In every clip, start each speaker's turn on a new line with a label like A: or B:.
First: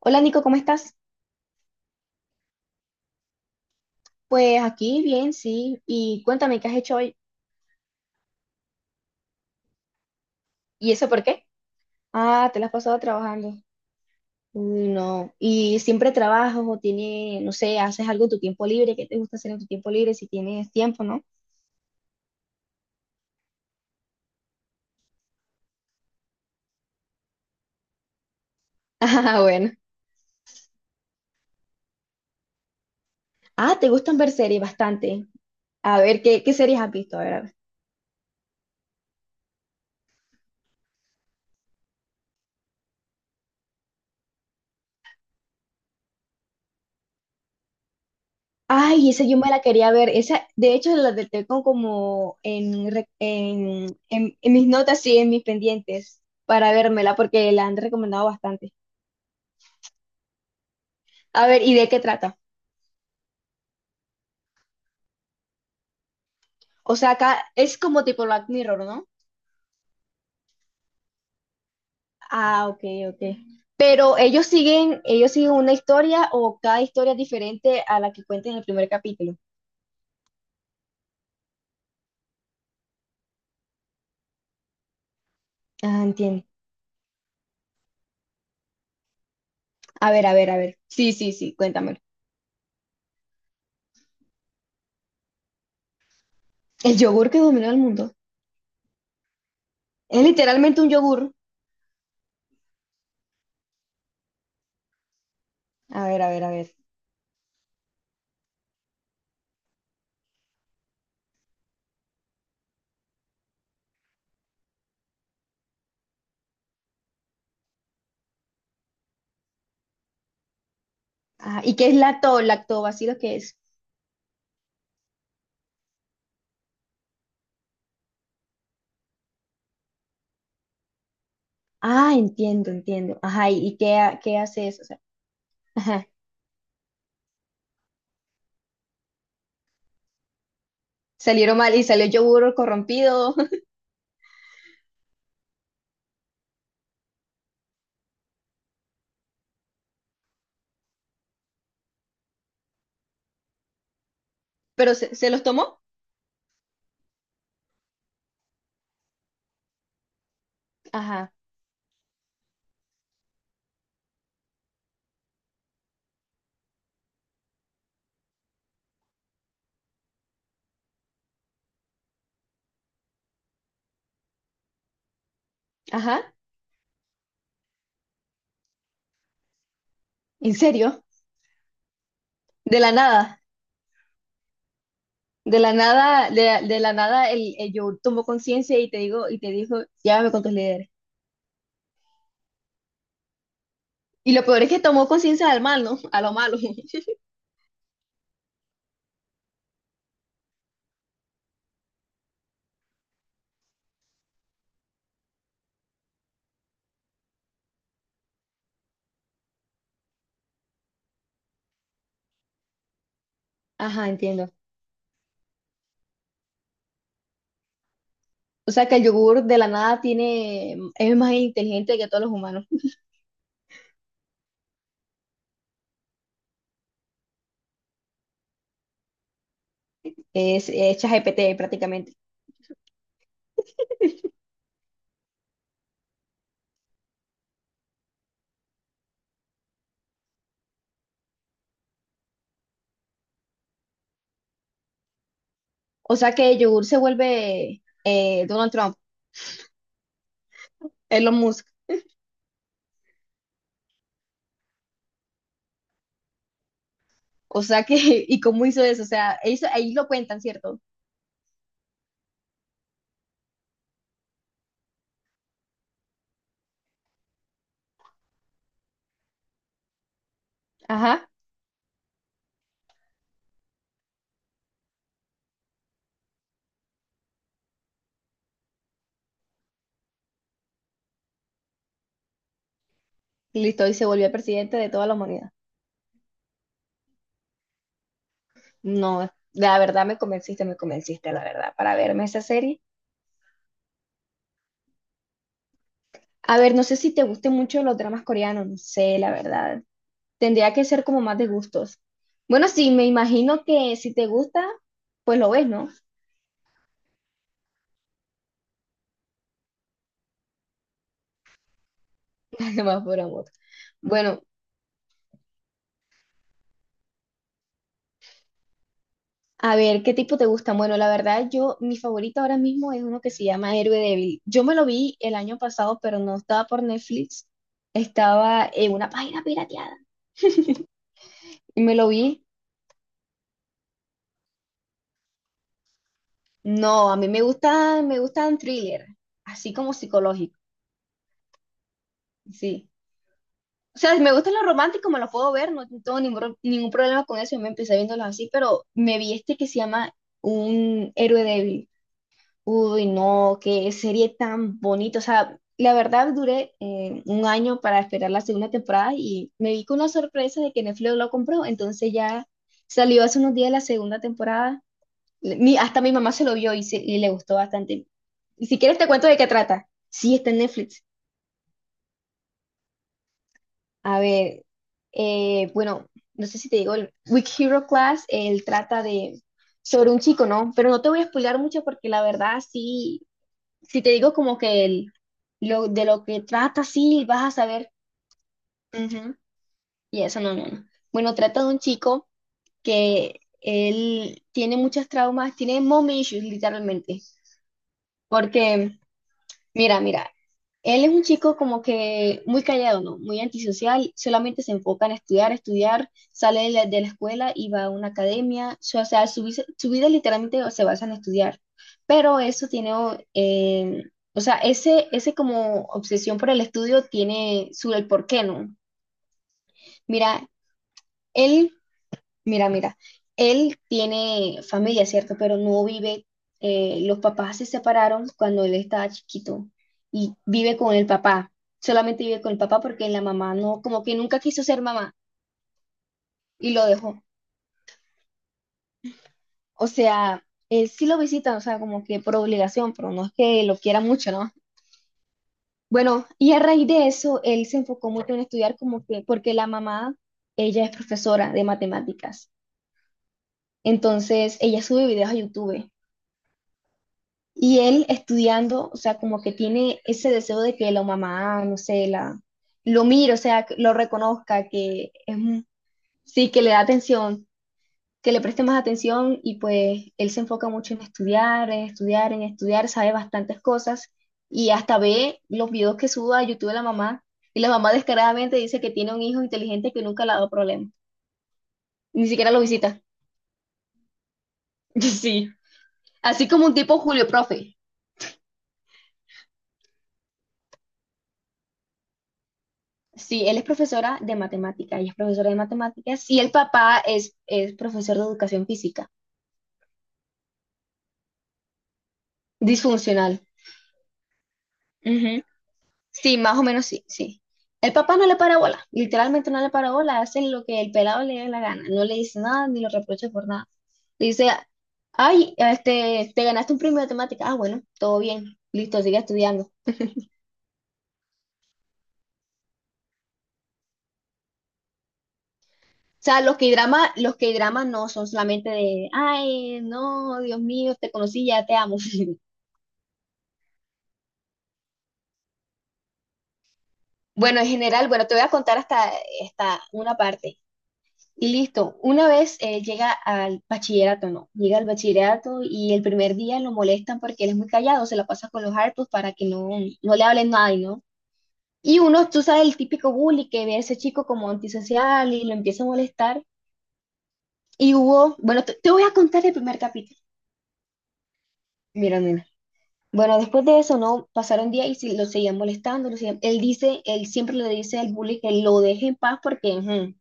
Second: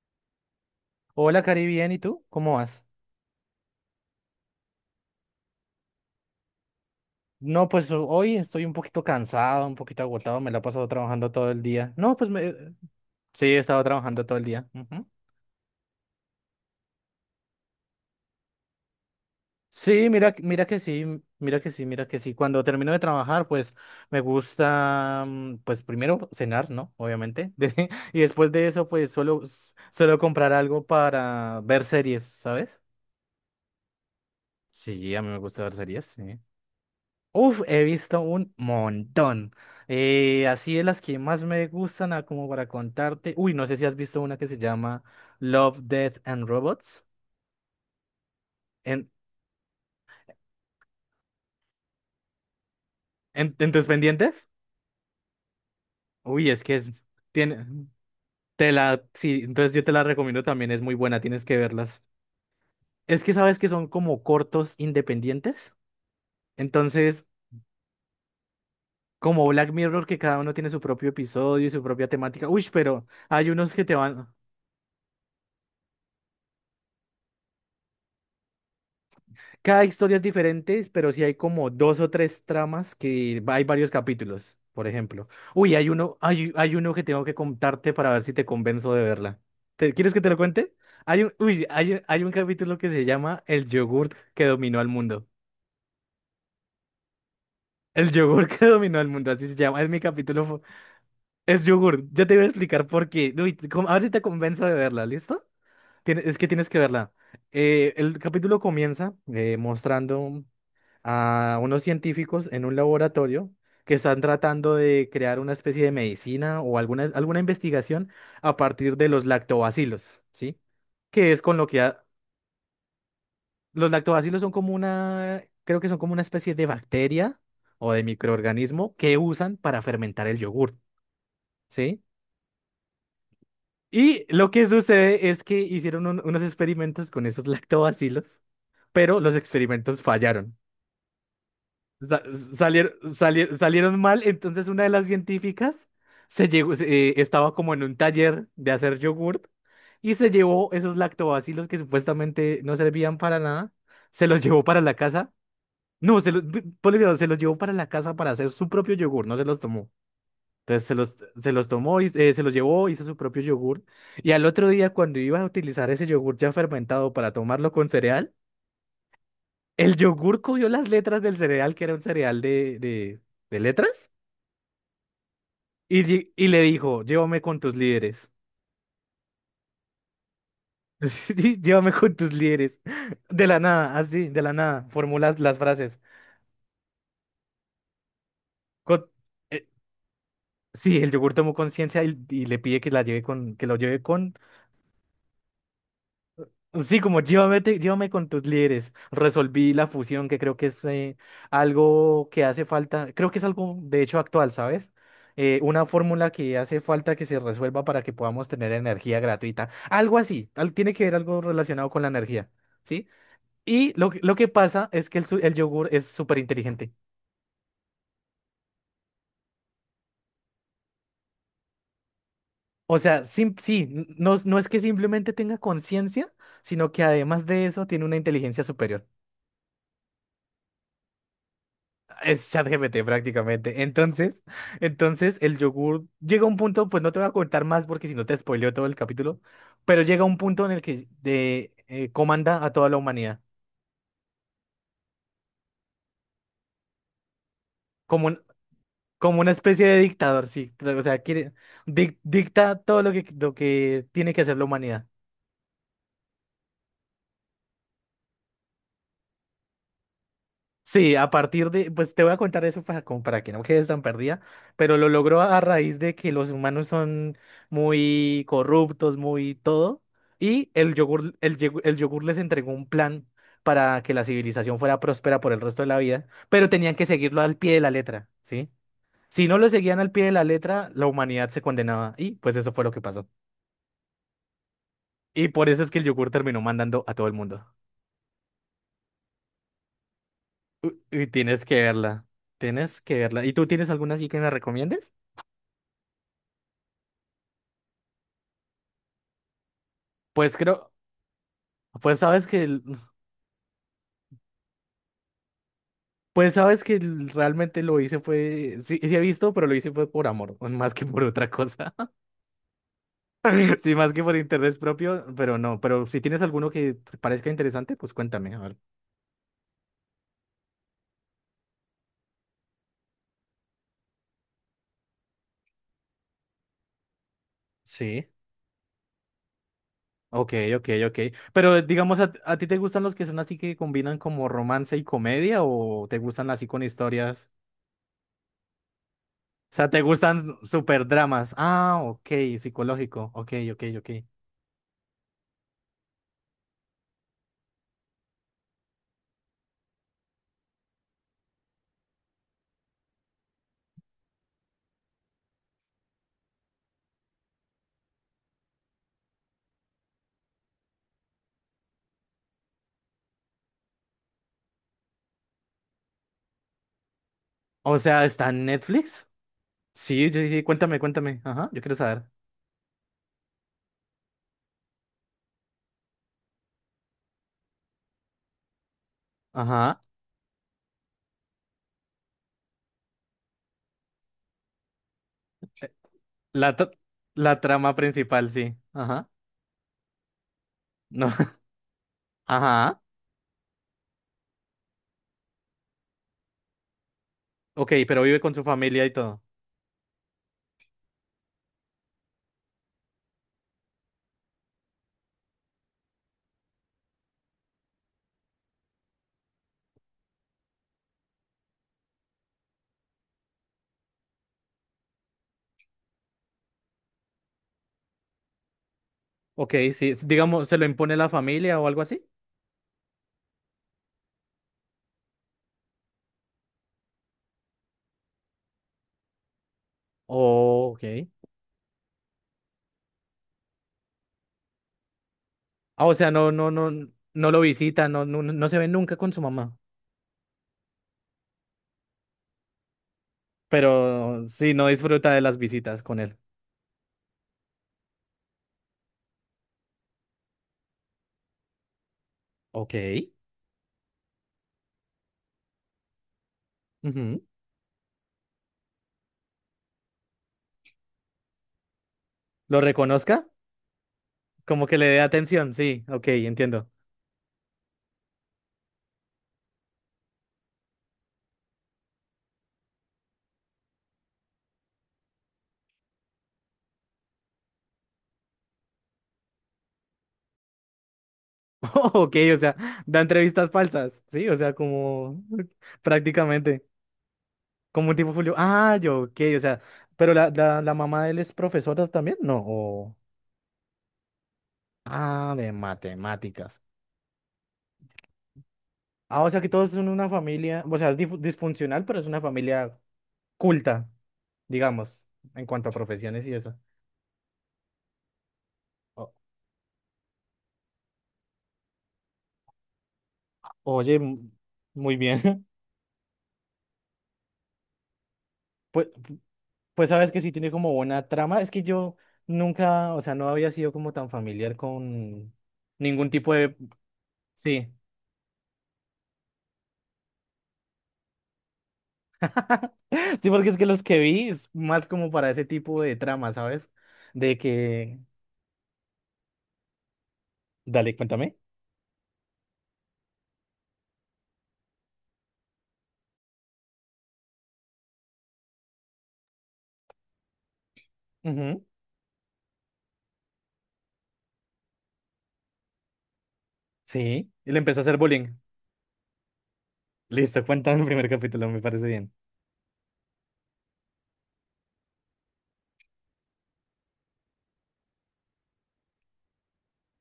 A: Hola Nico, ¿cómo estás?
B: Hola, Cari, bien, ¿y tú? ¿Cómo vas?
A: Pues aquí bien, sí. Y cuéntame, ¿qué has hecho hoy?
B: No, pues hoy estoy un poquito cansado, un poquito agotado, me la he pasado
A: ¿Y eso por
B: trabajando
A: qué?
B: todo el día. No, pues
A: Ah,
B: me...
A: te la has pasado
B: Sí,
A: trabajando.
B: he estado trabajando todo el día.
A: Uy,
B: Ujú.
A: no. ¿Y siempre trabajas o tiene, no sé, haces algo en tu tiempo libre? ¿Qué te gusta hacer en tu tiempo
B: Sí,
A: libre si
B: mira, mira
A: tienes
B: que
A: tiempo,
B: sí,
A: no?
B: mira que sí. Cuando termino de trabajar, pues me gusta, pues primero cenar, ¿no? Obviamente. Y después de eso, pues
A: Ah, bueno.
B: suelo comprar algo para ver series, ¿sabes?
A: Ah, ¿te gustan ver series
B: Sí, a
A: bastante?
B: mí me gusta ver
A: A
B: series,
A: ver,
B: sí.
A: ¿qué series has visto? A ver, a ver.
B: Uf, he visto un montón. Así de las que más me gustan, como para contarte. Uy, no sé si has visto una que se llama Love, Death and Robots. ¿En,
A: Ay, esa yo me la quería ver. Esa, de hecho, la del tengo como en,
B: en tus
A: en,
B: pendientes?
A: en mis notas, sí, en mis pendientes
B: Uy, es
A: para
B: que es.
A: vérmela porque
B: Tiene,
A: la han recomendado
B: te
A: bastante.
B: la, sí, entonces yo te la recomiendo también, es muy buena, tienes
A: A
B: que
A: ver, ¿y de qué
B: verlas.
A: trata?
B: Es que sabes que son como cortos independientes.
A: O sea,
B: Entonces,
A: acá es como tipo Black Mirror, ¿no?
B: como Black Mirror, que cada uno tiene su propio episodio y su propia temática. Uy,
A: Ah, ok,
B: pero
A: ok.
B: hay unos que te
A: Pero
B: van.
A: ellos siguen una historia o cada historia es diferente a la que cuenta en el primer capítulo.
B: Cada historia es diferente, pero sí hay como dos o tres tramas que hay varios capítulos, por ejemplo. Uy, hay
A: Ah,
B: uno,
A: entiendo.
B: hay uno que tengo que contarte para ver si te convenzo de verla. ¿Te,
A: A
B: quieres que
A: ver,
B: te
A: a
B: lo
A: ver, a
B: cuente?
A: ver. Sí,
B: Hay
A: sí,
B: un,
A: sí,
B: uy,
A: cuéntame.
B: hay un capítulo que se llama El yogurt que dominó al mundo.
A: El yogur que dominó el
B: El
A: mundo.
B: yogurt que dominó al mundo, así se llama. Es mi
A: Es
B: capítulo.
A: literalmente un yogur.
B: Es yogurt. Ya te voy a explicar por qué. Uy, a ver si te convenzo de verla, ¿listo?
A: A ver, a
B: Es
A: ver,
B: que
A: a
B: tienes
A: ver.
B: que verla. El capítulo comienza mostrando a unos científicos en un laboratorio que están tratando de crear una especie de medicina o alguna investigación a partir de los lactobacilos, ¿sí? Que es con
A: Ah,
B: lo
A: ¿y
B: que
A: qué es lacto, lactobacilo que es?
B: los lactobacilos son como una, creo que son como una especie de bacteria o de microorganismo que usan para fermentar el yogur, ¿sí?
A: Ah, entiendo, entiendo. Ajá, ¿y,
B: Y
A: qué
B: lo que
A: hace eso? O sea,
B: sucede es que hicieron
A: ajá,
B: unos experimentos con esos lactobacilos, pero los experimentos fallaron.
A: salieron mal y salió
B: Sa-
A: yogur corrompido.
B: Salieron mal, entonces una de las científicas se llegó, estaba como en un taller de hacer yogurt y se llevó esos lactobacilos que supuestamente no servían para nada, se los llevó para la
A: Pero se
B: casa.
A: los tomó.
B: No, ponle cuidado, se los llevó para la casa para hacer su propio yogur, no se los tomó. Entonces
A: Ajá.
B: se los tomó, y, se los llevó, hizo su propio yogur. Y al otro día, cuando iba a utilizar ese yogur ya fermentado para tomarlo con cereal, el yogur cogió las letras del cereal, que era un cereal de letras, y,
A: Ajá.
B: y le dijo, llévame con tus líderes.
A: ¿En serio?
B: Sí, llévame con tus líderes.
A: De la nada,
B: De la nada, así, de la nada, formulas las
A: de la
B: frases.
A: nada, de la nada el, el yo tomó conciencia y te
B: Con-
A: digo, y te
B: eh,
A: dijo, llévame con tus líderes.
B: sí, el yogur tomó conciencia y le pide que la lleve con, que lo lleve
A: Y
B: con.
A: lo peor es que tomó conciencia del mal, ¿no? A lo malo.
B: Sí, como llévame, llévame con tus líderes. Resolví la fusión, que creo que es algo que hace falta. Creo que es algo, de hecho, actual, ¿sabes? Una fórmula que hace falta que se resuelva para que podamos tener energía gratuita. Algo así. Tiene que ver algo relacionado con la energía, ¿sí? Y
A: Ajá,
B: lo que
A: entiendo.
B: pasa es que el yogur es súper inteligente.
A: O sea que el yogur de la nada tiene, es más inteligente que todos los humanos.
B: O sea, sí, no, no es que simplemente tenga conciencia, sino que además de eso tiene una inteligencia superior.
A: Es ChatGPT prácticamente.
B: Es ChatGPT prácticamente. Entonces el yogur llega a un punto, pues no te voy a contar más porque si no te spoileo todo el capítulo, pero llega a un punto en el que comanda a toda la humanidad,
A: O sea que el yogur se vuelve
B: como, un-
A: Donald Trump,
B: como una especie de dictador, sí. O sea,
A: Elon
B: quiere,
A: Musk.
B: dicta todo lo que tiene que hacer la humanidad.
A: O sea que, ¿y cómo hizo eso? O sea, eso, ahí lo cuentan, ¿cierto?
B: Sí, a partir de, pues te voy a contar eso para, como para que no quedes tan perdida, pero lo logró a raíz de que los humanos son muy corruptos, muy todo, y el
A: Ajá.
B: yogur, el yogur les entregó un plan para que la civilización fuera próspera por el resto de la vida, pero tenían que seguirlo al pie de la letra, ¿sí? Si no lo seguían al pie de la letra, la humanidad se condenaba, y pues eso fue lo que pasó.
A: Listo, y se volvió el presidente de toda la
B: Y
A: humanidad.
B: por eso es que el yogur terminó mandando a todo el mundo.
A: No, la verdad me
B: Y
A: convenciste, la
B: tienes
A: verdad,
B: que
A: para verme
B: verla,
A: esa serie.
B: tienes que verla. ¿Y tú tienes alguna así que me recomiendes?
A: A ver, no sé si te gusten mucho los dramas coreanos, no sé, la verdad.
B: Pues
A: Tendría que
B: creo,
A: ser como más de gustos.
B: pues sabes que,
A: Bueno, sí, me imagino que si te gusta, pues lo ves, ¿no?
B: pues sabes que realmente lo hice fue, sí, sí he visto, pero lo hice fue por amor, más que por otra cosa.
A: Además, por amor.
B: Sí, más que por
A: Bueno,
B: interés propio, pero no, pero si tienes alguno que te parezca interesante, pues cuéntame, a ver.
A: a ver, ¿qué tipo te gusta? Bueno, la verdad, yo, mi favorito ahora mismo es uno que se llama Héroe Débil. Yo me lo vi el año pasado, pero no estaba por Netflix,
B: Sí.
A: estaba en una página pirateada.
B: Ok, ok, ok. Pero
A: Y me lo
B: digamos,
A: vi.
B: a ti te gustan los que son así que combinan como romance y comedia o te gustan así con
A: No, a mí
B: historias?
A: me gustan thriller, así
B: O sea,
A: como
B: ¿te gustan
A: psicológico,
B: super dramas? Ah, ok,
A: sí.
B: psicológico. Ok, ok,
A: O
B: ok.
A: sea, si me gustan los románticos, me los puedo ver, no tengo ningún, ningún problema con eso, yo me empecé viéndolos así, pero me vi este que se llama Un héroe débil. Uy, no, qué serie tan bonita. O sea, la verdad duré un año para esperar la segunda temporada y me vi con la sorpresa de que Netflix lo compró, entonces ya salió hace unos días la segunda temporada. Mi, hasta mi mamá se lo vio y, y le gustó
B: O
A: bastante.
B: sea, ¿está en
A: Y si quieres te cuento
B: Netflix?
A: de qué trata.
B: Sí,
A: Sí,
B: sí,
A: está en
B: sí, cuéntame,
A: Netflix.
B: cuéntame. Ajá, yo quiero saber.
A: A ver, bueno, no sé si te digo, el Weak Hero Class, él trata de
B: Ajá.
A: sobre un chico, ¿no? Pero no te voy a spoilear mucho porque la verdad sí, si te digo como que el, lo,
B: eh,
A: de lo que
B: La,
A: trata,
B: tra-
A: sí, vas a
B: la
A: saber.
B: trama principal, sí. Ajá.
A: Ujú. Y eso no, no, no.
B: No.
A: Bueno, trata de un chico
B: Ajá.
A: que él tiene muchos traumas, tiene mom issues literalmente.
B: Ok, pero vive con su
A: Porque,
B: familia y todo.
A: mira, mira, él es un chico como que muy callado, ¿no? Muy antisocial, solamente se enfoca en estudiar, estudiar, sale de la escuela y va a una academia, o sea, su, su vida literalmente se basa en estudiar, pero eso tiene, o o sea, ese como obsesión por el estudio tiene su el porqué, ¿no?
B: Ok, sí.
A: Mira,
B: Digamos, ¿se lo impone la
A: él.
B: familia o algo así?
A: Mira, mira, él tiene familia, ¿cierto? Pero no vive, los papás se separaron cuando él estaba chiquito y vive
B: Oh,
A: con
B: ok.
A: el papá, solamente vive con el papá porque la mamá no, como que nunca quiso ser mamá
B: Ah, o sea, no, no,
A: y lo
B: no,
A: dejó.
B: no lo visita, no, no no se ve nunca con su mamá.
A: O sea, él sí lo visita, o sea, como que por obligación, pero no es que lo quiera mucho,
B: Pero
A: ¿no?
B: sí, no disfruta de las visitas con
A: Bueno,
B: él.
A: y a raíz de eso, él se enfocó mucho en estudiar como que, porque la mamá, ella es profesora de matemáticas,
B: Ok.
A: entonces ella sube videos a YouTube.
B: Ujú.
A: Y él estudiando, o sea, como que tiene ese deseo de que la mamá, no sé, la,
B: ¿Lo
A: lo mire, o
B: reconozca?
A: sea, que lo reconozca,
B: Como que le dé atención, sí. Ok,
A: sí, que le da
B: entiendo.
A: atención, que le preste más atención y pues él se enfoca mucho en estudiar, en estudiar, en estudiar, sabe bastantes cosas y hasta ve los videos que sube a YouTube de la mamá y la mamá descaradamente dice que tiene un hijo inteligente que nunca le ha dado problemas, ni
B: Ok,
A: siquiera
B: o
A: lo
B: sea,
A: visita.
B: da entrevistas falsas, sí, o sea, como
A: Sí, así como un
B: prácticamente,
A: tipo Julio Profe.
B: como un tipo Julio. Ah, yo, ok, o sea, pero la mamá de él es profesora también, ¿no? O...
A: Sí, él es profesora de matemática, ella es profesora
B: Ah,
A: de
B: de
A: matemáticas y el
B: matemáticas.
A: papá es profesor de educación física,
B: Ah, o sea que todos son una familia, o sea, es disfuncional, pero es una familia
A: disfuncional.
B: culta, digamos,
A: Ujú.
B: en cuanto a
A: Sí,
B: profesiones y
A: más o
B: eso.
A: menos sí, sí. El papá no le para bola,
B: O-
A: literalmente no le para bola, hace lo que el pelado le dé la gana, no le dice nada ni lo reprocha por nada.
B: oye,
A: Le dice,
B: m- Muy bien.
A: ay, este, te ganaste un premio de matemática, ah, bueno, todo bien, listo,
B: Pues,
A: sigue estudiando. O
B: pues sabes que sí tiene como buena trama, es que yo nunca, o sea, no había sido como tan familiar con ningún
A: sea,
B: tipo de.
A: Los K-dramas
B: Sí.
A: no son solamente de, ay, no, Dios mío, te conocí, ya te amo.
B: Sí, porque es que los que vi es más como para ese tipo de trama, ¿sabes? De
A: Bueno, en general,
B: que...
A: bueno, te voy a contar hasta, hasta una parte.
B: Dale,
A: Y
B: cuéntame.
A: listo, una vez llega al bachillerato, no, llega al bachillerato y el primer día lo molestan porque él es muy callado, se la pasa con los hartos para que no, no le hablen nadie, ¿no?
B: Ujú.
A: Y uno, tú sabes, el típico bully que ve a ese chico como antisocial y lo empieza a molestar.
B: Sí. Y le
A: Y
B: empezó a hacer
A: hubo,
B: bullying.
A: bueno, te voy a contar el primer capítulo.
B: Listo, cuéntame el primer capítulo, me parece
A: Mira,
B: bien.
A: mira. Bueno, después de eso, ¿no? Pasaron días y lo seguían molestando, lo seguían. Él dice, él siempre le dice al bully que lo deje en paz porque ujú,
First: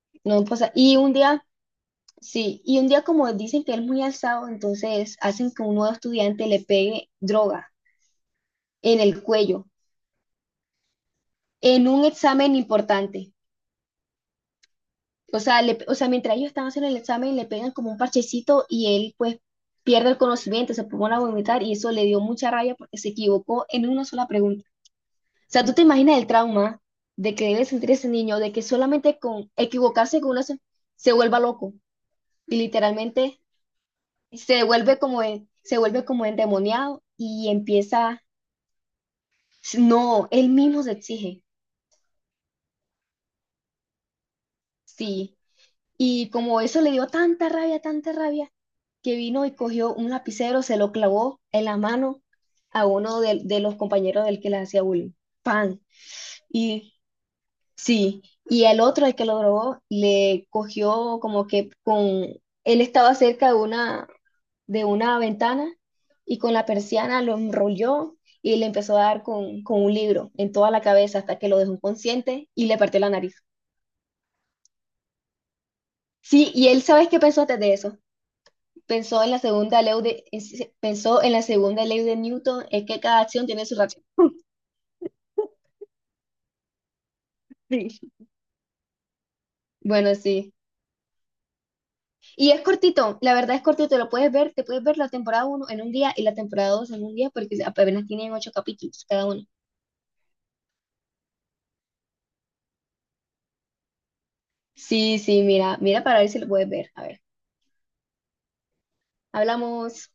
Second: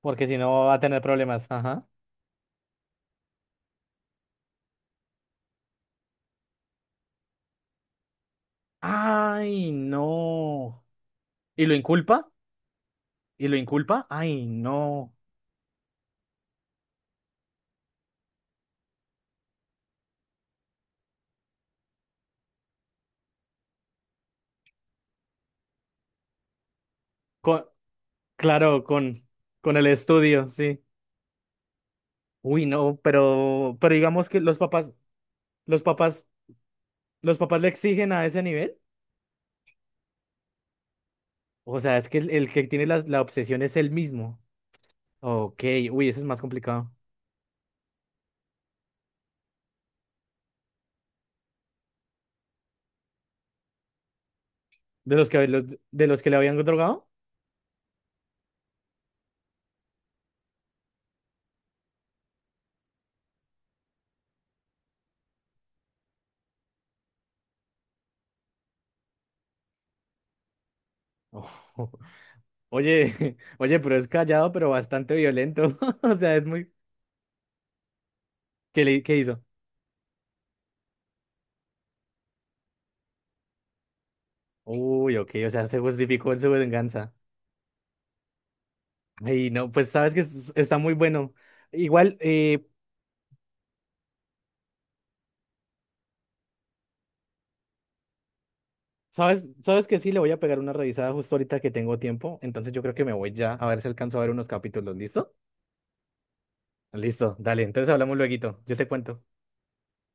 B: Porque si
A: no
B: no
A: pasa.
B: va a
A: Y
B: tener
A: un
B: problemas.
A: día,
B: Ajá.
A: sí, y un día como dicen que él es muy alzado, entonces hacen que un nuevo estudiante le pegue droga en el cuello,
B: Ay, no. ¿Y lo
A: en un
B: inculpa?
A: examen importante.
B: ¿Y lo inculpa? Ay, no.
A: O sea, o sea, mientras ellos están haciendo el examen, le pegan como un parchecito y él pues pierde el conocimiento, se pone a vomitar y eso le dio mucha rabia porque se equivocó en una sola pregunta. O sea, ¿tú te imaginas el trauma de que
B: Con-
A: debe sentir ese niño, de que
B: claro,
A: solamente con
B: con el
A: equivocarse con una
B: estudio,
A: se,
B: sí.
A: se vuelva loco y
B: Uy, no,
A: literalmente
B: pero digamos que los
A: se
B: papás,
A: vuelve como, se
B: los
A: vuelve como
B: papás,
A: endemoniado
B: los
A: y
B: papás le exigen
A: empieza,
B: a ese nivel.
A: no, él mismo se exige,
B: O sea, es que el que tiene la obsesión es él mismo.
A: sí.
B: Ok, uy, eso es
A: Y
B: más
A: como eso
B: complicado.
A: le dio tanta rabia, que vino y cogió un lapicero, se lo clavó en la mano a uno de los compañeros del que le hacía bullying.
B: ¿De los que,
A: Pan.
B: de los que le habían
A: Y
B: drogado?
A: sí, y el otro, el que lo drogó, le cogió como que con, él estaba cerca de una ventana y con la persiana lo enrolló y le empezó a dar con un libro en toda la cabeza hasta que lo dejó
B: Ojo.
A: inconsciente y le partió la
B: Oye,
A: nariz.
B: oye, pero es callado, pero bastante violento. O sea, es
A: Sí, y
B: muy...
A: él, ¿sabes qué pensó antes de eso?
B: ¿Qué, le, qué
A: Pensó en la
B: hizo?
A: segunda ley de, pensó en la segunda ley de Newton, es que cada acción tiene su reacción.
B: Uy, ok, o sea, se justificó en su venganza.
A: Sí.
B: Ay, no, pues sabes
A: Bueno,
B: que
A: sí.
B: está muy bueno. Igual,
A: Y es cortito, la verdad es cortito, lo puedes ver, te puedes ver la temporada uno en un día y la temporada 2 en un día porque apenas tienen 8 capítulos cada uno.
B: ¿sabes? ¿Sabes que sí? Le voy a pegar una revisada justo ahorita que tengo tiempo. Entonces yo creo que me voy ya a ver si alcanzo a ver unos capítulos.
A: Sí,
B: ¿Listo?
A: sí, mira, mira para ver si lo puedes ver. A ver,
B: Listo, dale. Entonces hablamos lueguito. Yo te cuento.
A: hablamos.